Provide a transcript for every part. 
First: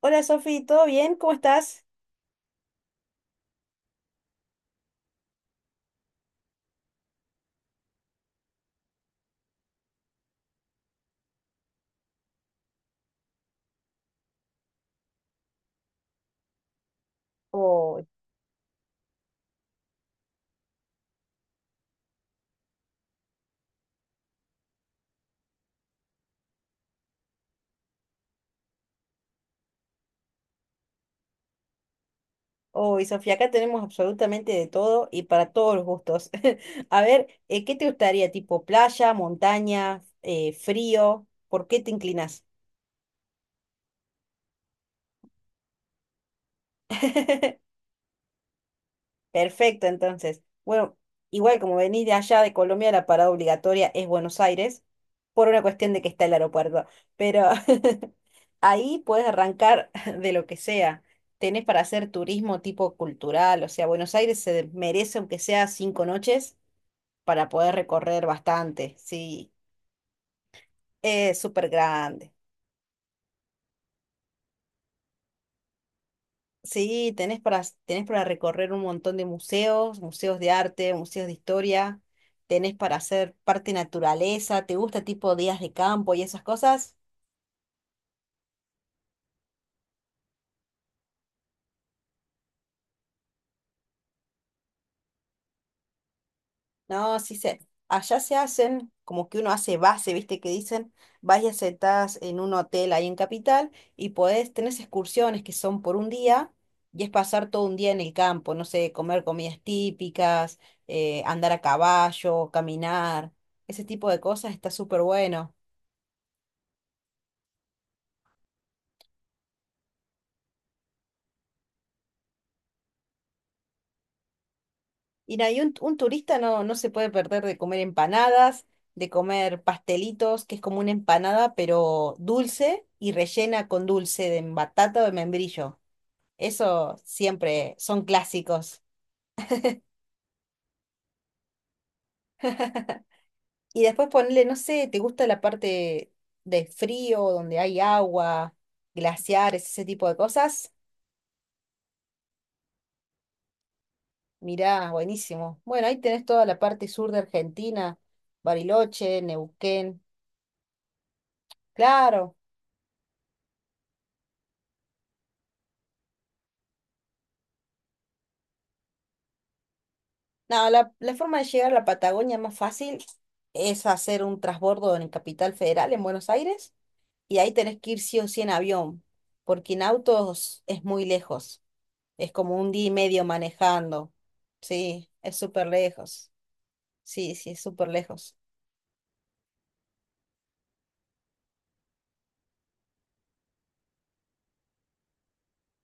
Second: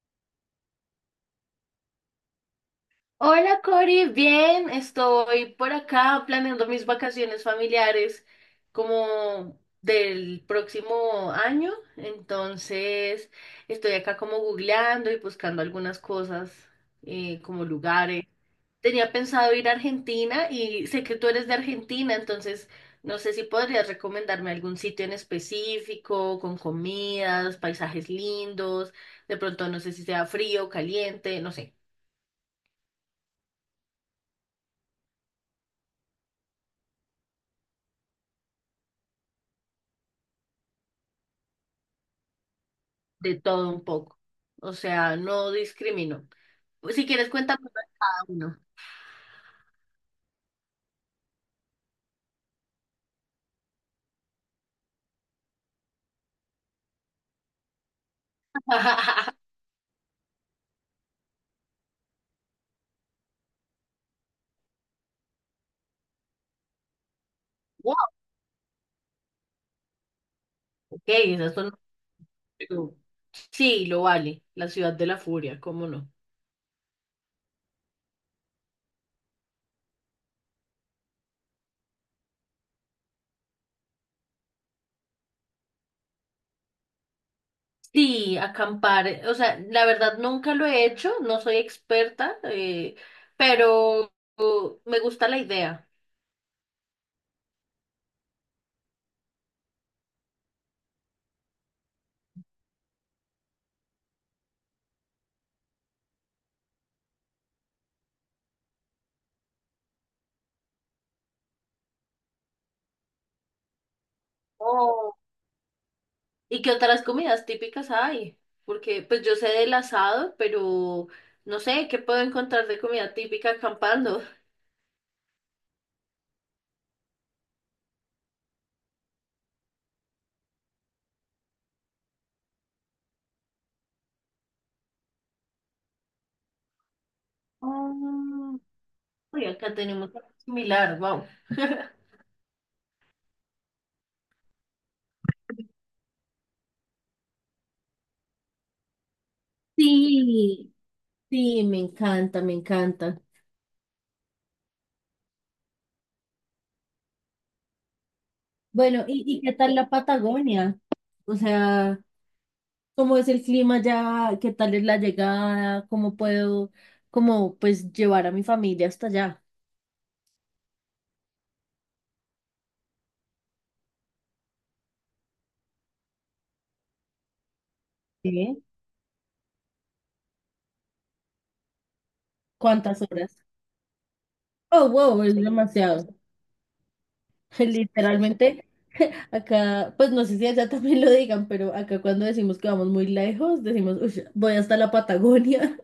Hola Sofi, ¿todo bien? ¿Cómo estás? Hola Cori, bien, estoy por acá planeando mis vacaciones familiares como del próximo año, entonces estoy acá como googleando y buscando algunas cosas como lugares. Tenía pensado ir a Argentina y sé que tú eres de Argentina, entonces no sé si podrías recomendarme algún sitio en específico, con comidas, paisajes lindos, de pronto no sé si sea frío, caliente, no sé. Hoy, Sofía, acá tenemos absolutamente de todo y para todos los gustos. A ver, ¿qué te gustaría? ¿Tipo playa, montaña, frío? ¿Por qué te inclinas? De todo un poco. O sea, no discrimino. Pues, si quieres, cuéntame cada uno. Perfecto, entonces. Bueno, igual como venís de allá de Colombia, la parada obligatoria es Buenos Aires, por una cuestión de que está el aeropuerto. Pero ahí puedes arrancar de lo que sea. Tenés para hacer turismo tipo cultural, o sea, Buenos Aires se merece aunque sea 5 noches para poder Wow, recorrer bastante. Sí, ok, es esas súper son. grande. Sí, lo vale. La ciudad de la furia, ¿cómo no? Sí, tenés para recorrer un montón de museos, museos de arte, museos de historia, tenés para hacer parte naturaleza, ¿te gusta tipo días de campo y esas cosas? Sí, acampar, o sea, la verdad nunca lo he hecho, no soy experta, pero me gusta la idea. No, allá se hacen, como que uno hace base, ¿viste? Que dicen, vas y aceptás en un hotel ahí en Capital y tenés excursiones que son por un día y es pasar todo un día en el campo, no sé, comer comidas típicas, andar a caballo, caminar, ese tipo de cosas está súper Oh. bueno. ¿Y qué otras comidas típicas hay? Porque pues yo sé del asado, pero no sé qué puedo encontrar de comida típica acampando. Mira, y un turista no se puede perder de comer empanadas, de comer pastelitos, que es como una empanada, pero dulce y rellena con dulce de batata o de membrillo. Eso siempre son Oh. clásicos. Uy, acá tenemos algo similar, wow. Y después ponerle, no sé, ¿te gusta la parte de frío, donde hay agua, glaciares, ese tipo de cosas? Sí, sí, me encanta, me encanta. Mirá, buenísimo. Bueno, ahí tenés toda la parte sur de Argentina, Bueno, Bariloche, ¿y qué tal la Neuquén. Patagonia? O sea, Claro. ¿cómo es el clima ya? ¿Qué tal es la llegada? ¿Cómo puedo, como, pues, llevar a mi familia hasta allá? No, la forma de llegar a la Patagonia más fácil es hacer un transbordo en Capital Federal, en Buenos Aires, y ahí tenés que ir sí o sí en Sí. avión, porque en autos es muy lejos, es como un día y ¿Cuántas medio horas? manejando, Oh, sí, wow, es es súper demasiado. lejos, sí, sí, es súper lejos, Literalmente, acá, pues no sé si allá también lo digan, pero acá cuando decimos que vamos muy lejos, decimos, "Ush, voy hasta la Patagonia".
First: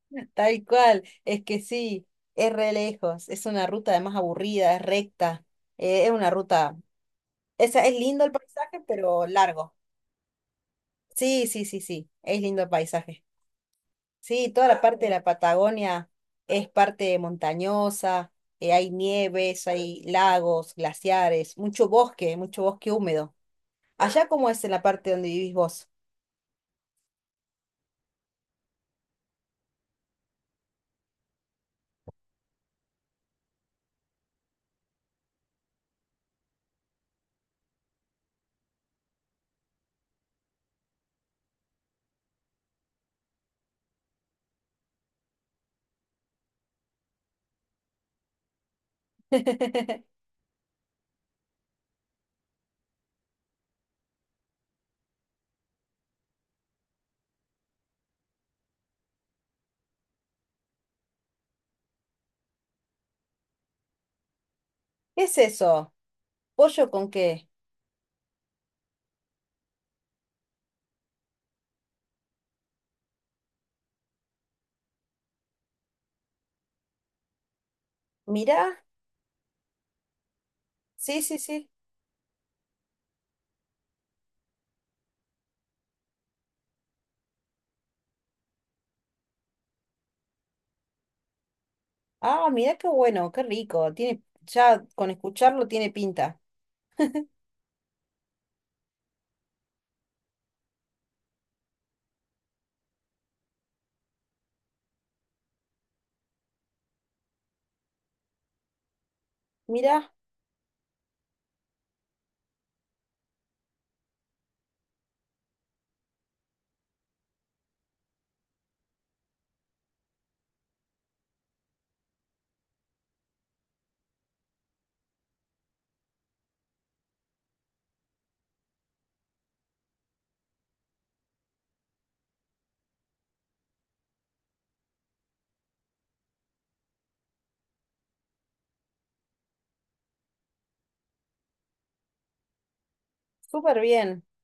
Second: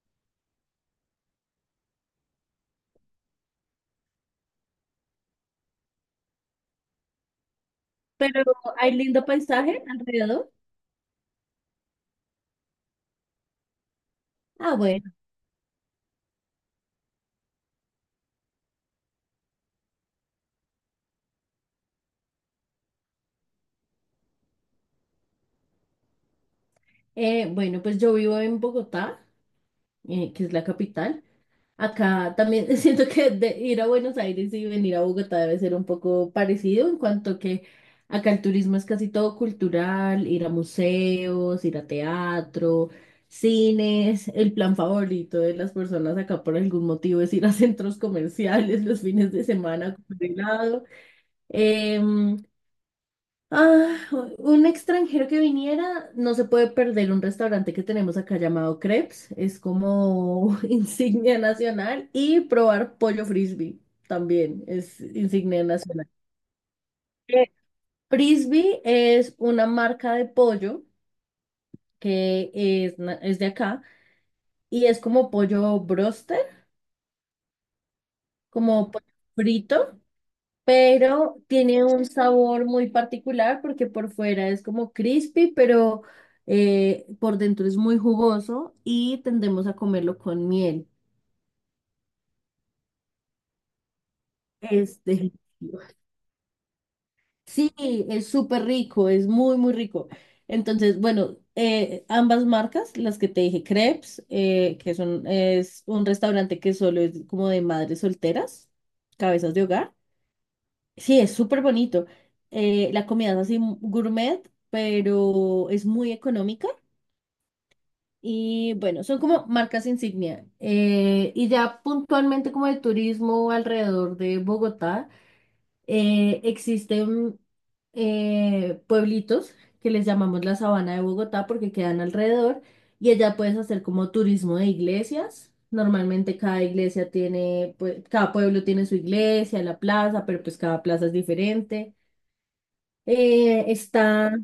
tal cual, es que sí, es re lejos, es una ruta además aburrida, es recta, es una ruta, es lindo el Pero paisaje, hay lindo pero largo, paisaje alrededor. sí, sí, sí, sí, es lindo el paisaje. Sí, toda Ah, la parte de bueno. la Patagonia es parte montañosa, hay nieves, hay lagos, glaciares, mucho bosque húmedo. ¿Allá cómo es en la parte donde vivís vos? Bueno, pues yo vivo en Bogotá, que es la capital. Acá también siento que de ir a Buenos Aires y venir a Bogotá debe ser un poco parecido en cuanto que acá el turismo es casi todo cultural, ir a museos, ir a teatro, cines. El plan favorito de las personas acá por algún motivo es ir a centros comerciales los fines de semana a ¿Qué comer helado. Em, Ah, un extranjero que viniera no se puede perder un restaurante que tenemos acá llamado Crepes. Es como insignia nacional, y probar pollo frisbee también es es insignia eso? nacional. ¿Pollo con qué? Eh, Frisbee es una marca de pollo que es, es de acá y es como pollo broster, Mirá, como pollo frito. sí, Pero sí, sí. tiene un sabor muy particular porque por fuera es como crispy, pero por dentro es muy jugoso y tendemos a comerlo con miel. Ah, mirá qué bueno, qué rico. Tiene, ya Es con delicioso. escucharlo tiene pinta. Sí, es súper rico, es muy, muy rico. Entonces, bueno, ambas marcas, las que te dije, Crepes, que son, es un restaurante que solo es como de madres solteras, cabezas de hogar. Mirá, Sí, es súper bonito. La comida es así gourmet, pero es muy económica. Y bueno, son como marcas insignia. Y ya puntualmente como de turismo alrededor de Bogotá, existen pueblitos que les llamamos la Sabana de Bogotá porque quedan alrededor, y allá puedes hacer como turismo de iglesias. Normalmente cada iglesia tiene, pues, cada pueblo tiene su iglesia, la plaza, pero pues cada plaza es diferente. Eh, súper bien. está,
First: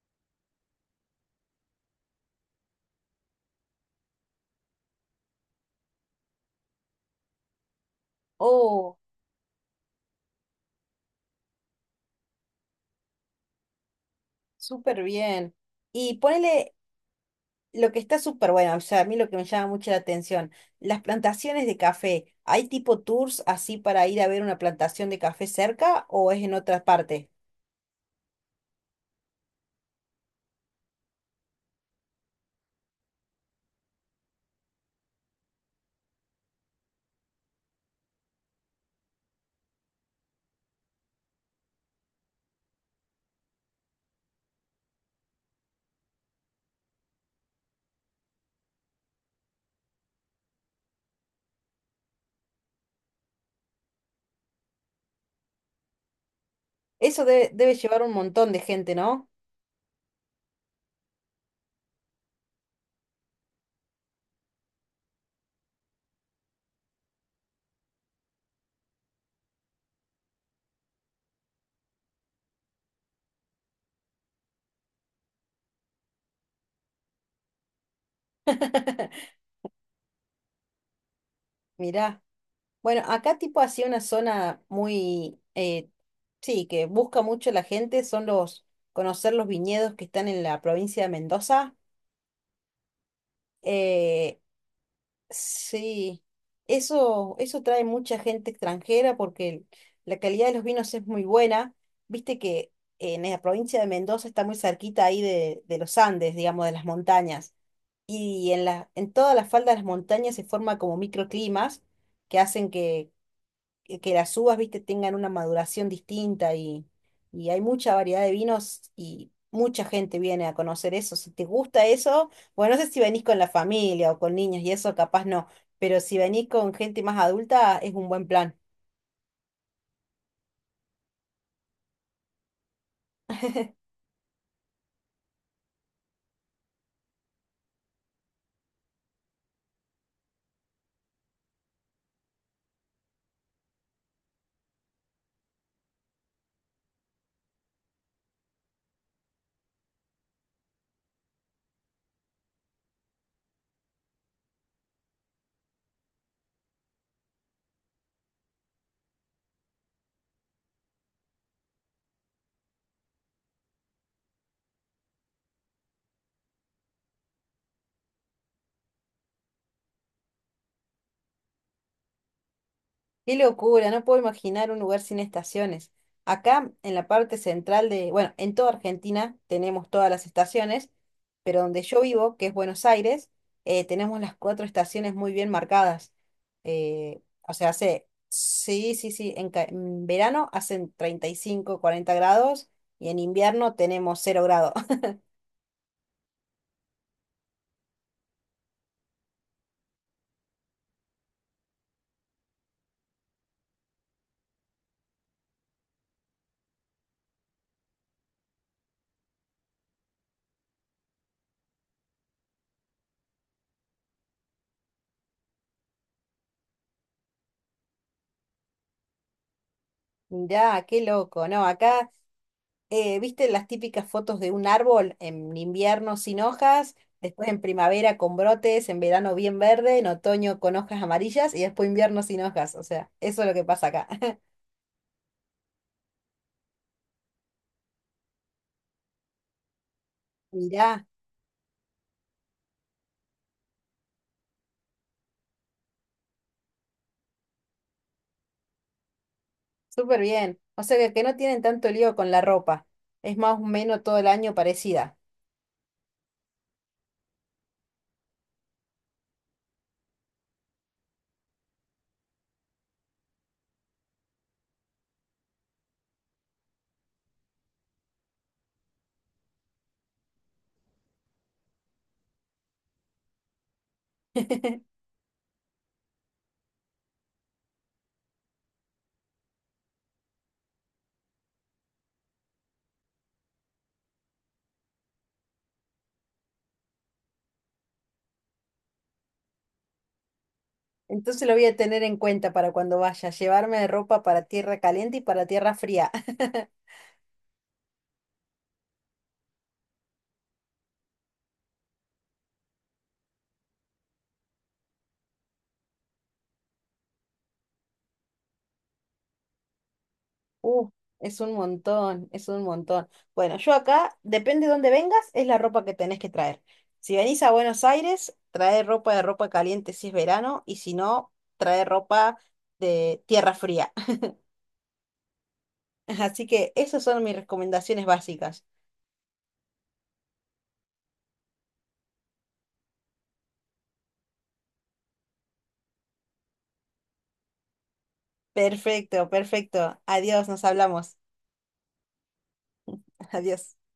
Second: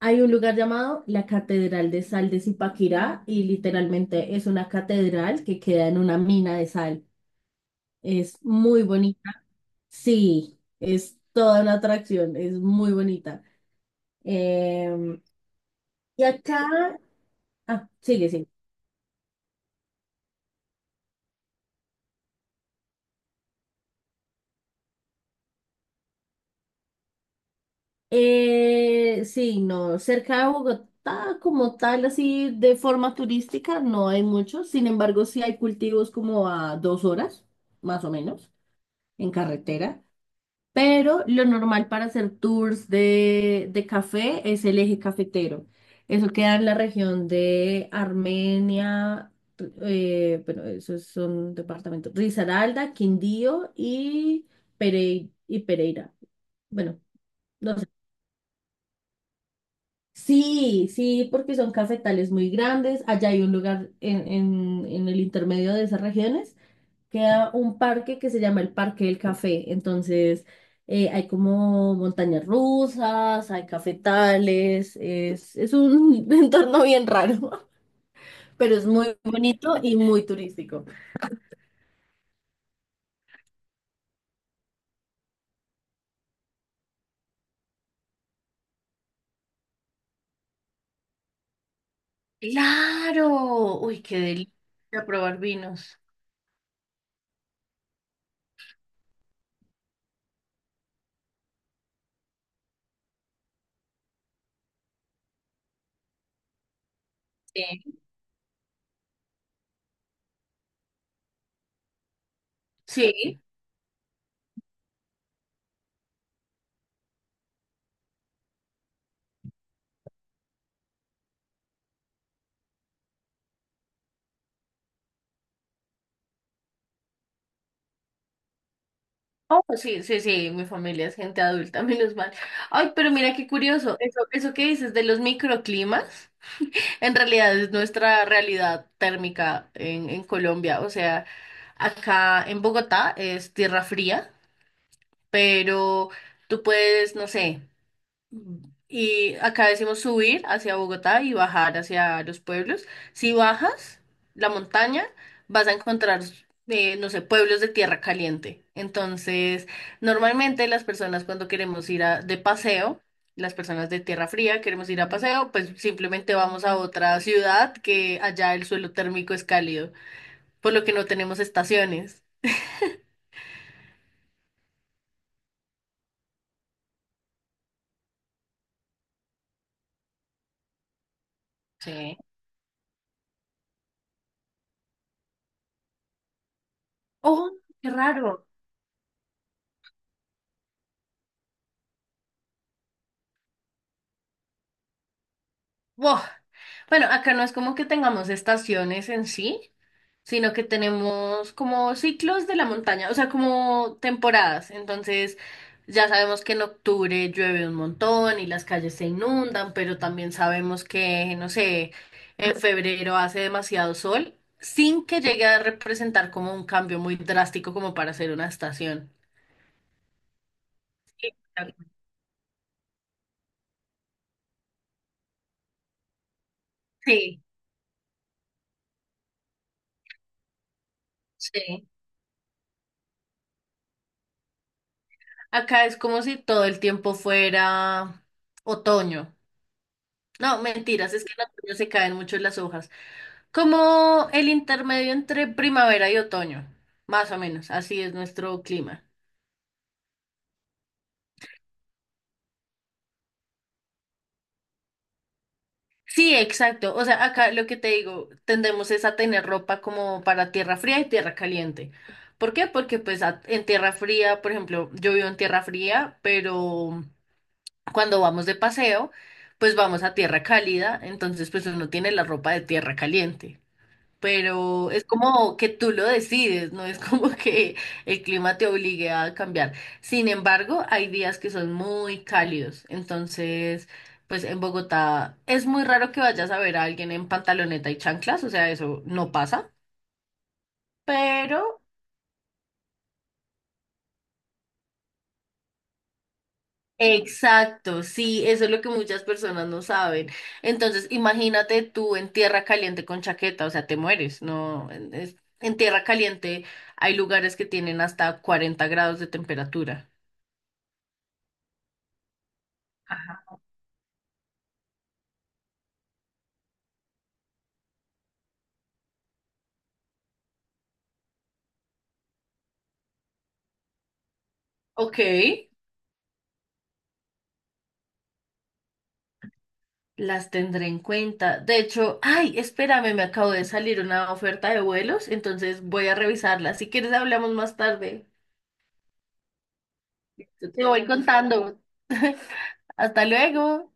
hay un lugar llamado la Catedral de Sal de Zipaquirá y literalmente es una catedral que queda en una mina de sal. Es muy Oh, bonita. Sí, es toda una atracción, es muy bonita. súper Em, bien. Y y ponele acá, ah, lo que está sigue, sí. súper bueno, o sea, a mí lo que me llama mucho la atención, las plantaciones de café, ¿hay tipo tours así para ir a ver una plantación de café cerca o es en otra parte? Sí, no, cerca de Bogotá como tal, así de forma turística, no hay mucho. Sin embargo, sí hay cultivos como a dos horas, más o menos, en carretera. Pero lo normal para hacer tours de café es el eje cafetero. Eso queda en la región de Armenia, bueno, esos son departamentos, Risaralda, Quindío y, y Pereira. Bueno, Eso debe no sé. llevar un montón de gente, ¿no? Sí, sí, porque son cafetales muy grandes. Allá hay un lugar en el intermedio de esas regiones queda un parque que se llama el Parque del Café. Entonces, hay como montañas rusas, hay cafetales, es un entorno bien raro, pero es muy bonito y muy turístico. Mirá. Bueno, acá tipo así una zona muy, sí, que busca mucho la gente, conocer los viñedos que están en la provincia de Mendoza. Claro, uy, qué eh delicia probar vinos. Sí, eso trae mucha gente extranjera porque la calidad de los vinos es muy buena. Viste que en la provincia de Mendoza está muy cerquita ahí de los Andes, digamos, de las montañas. Sí, Y en toda la falda de las montañas se forma como microclimas que hacen que, sí, que que las uvas, viste, tengan una maduración distinta y hay mucha variedad de vinos y mucha gente viene a conocer eso. Si te gusta eso, bueno, no sé si venís con la familia o con niños y eso, capaz no, pero si venís con gente más adulta, es un buen plan. oh, pues sí, sí, sí, mi familia es gente adulta, menos mal. Ay, pero mira qué curioso, eso que dices de los microclimas. En realidad es nuestra realidad térmica en Colombia. O sea, acá en Bogotá es tierra fría, pero tú puedes, no sé. Y acá decimos subir hacia Bogotá y bajar hacia los pueblos. Si bajas la montaña, vas a encontrar, no sé, pueblos de tierra caliente. Entonces, normalmente las personas cuando queremos de paseo, las personas de tierra fría queremos ir a paseo, pues simplemente vamos a otra ciudad que allá el suelo térmico es cálido, por lo que no tenemos estaciones. Qué locura, no puedo imaginar un lugar sin estaciones. Acá en la parte central de, bueno, en toda Argentina tenemos todas las estaciones, pero donde yo Sí. vivo, que es Buenos Aires, tenemos las cuatro estaciones muy bien marcadas. Oh, O sea, qué raro. sí, sí, sí, en verano hacen 35 40 grados y en invierno tenemos 0 grados. Buah. Bueno, acá no es como que tengamos estaciones en sí, sino que tenemos como ciclos de la montaña, o sea, como temporadas. Entonces, ya sabemos que en octubre llueve un montón y las calles se inundan, pero también sabemos que, no sé, en febrero hace demasiado sol, sin que llegue a representar como un cambio muy drástico como para hacer una estación. Mirá, qué loco, ¿no? Acá ¿viste las típicas fotos de un árbol en invierno sin hojas, Sí, después en primavera con brotes, en verano bien verde, en otoño con hojas amarillas y después sí. invierno sin hojas? O sea, eso es lo que pasa acá. Acá es como si todo el tiempo fuera otoño. No, Mirá, mentiras, es que en otoño se caen mucho las hojas. Como el intermedio entre primavera y otoño, más o menos, así es nuestro clima. súper bien. O sea que no tienen tanto lío con la ropa. Es más o menos todo el año parecida. Sí, exacto. O sea, acá lo que te digo, tendemos es a tener ropa como para tierra fría y tierra caliente. ¿Por qué? Porque pues en tierra fría, por ejemplo, yo vivo en tierra fría, pero cuando vamos de paseo, pues vamos a tierra cálida, entonces pues uno tiene la ropa de tierra caliente. Pero es como que tú lo decides, no es como que el clima te obligue a cambiar. Sin embargo, hay días que son muy cálidos, entonces, pues en Bogotá es muy raro que vayas a ver a alguien en pantaloneta y chanclas, o sea, eso no pasa, Entonces lo voy a pero... tener en cuenta para cuando vaya, llevarme ropa para tierra caliente y para tierra fría. Exacto, sí, eso es lo que muchas personas no saben. Entonces, imagínate tú en tierra caliente con chaqueta, o sea, te mueres, no, en tierra caliente hay lugares que tienen hasta 40 grados de temperatura. Uh, es un montón, es un montón. Bueno, yo acá, depende de dónde vengas, es la ropa que tenés que traer. Si venís a Buenos Aires, trae ropa de ropa caliente si es verano, y si no, trae ropa de tierra fría. Ok, Así que esas son mis recomendaciones básicas. las tendré en cuenta. De hecho, ay, espérame, me acabo de salir una oferta de vuelos, entonces voy a revisarla. Si quieres, hablamos más tarde. Perfecto, perfecto. Adiós, nos Yo te voy hablamos. contando. Hasta Adiós. luego.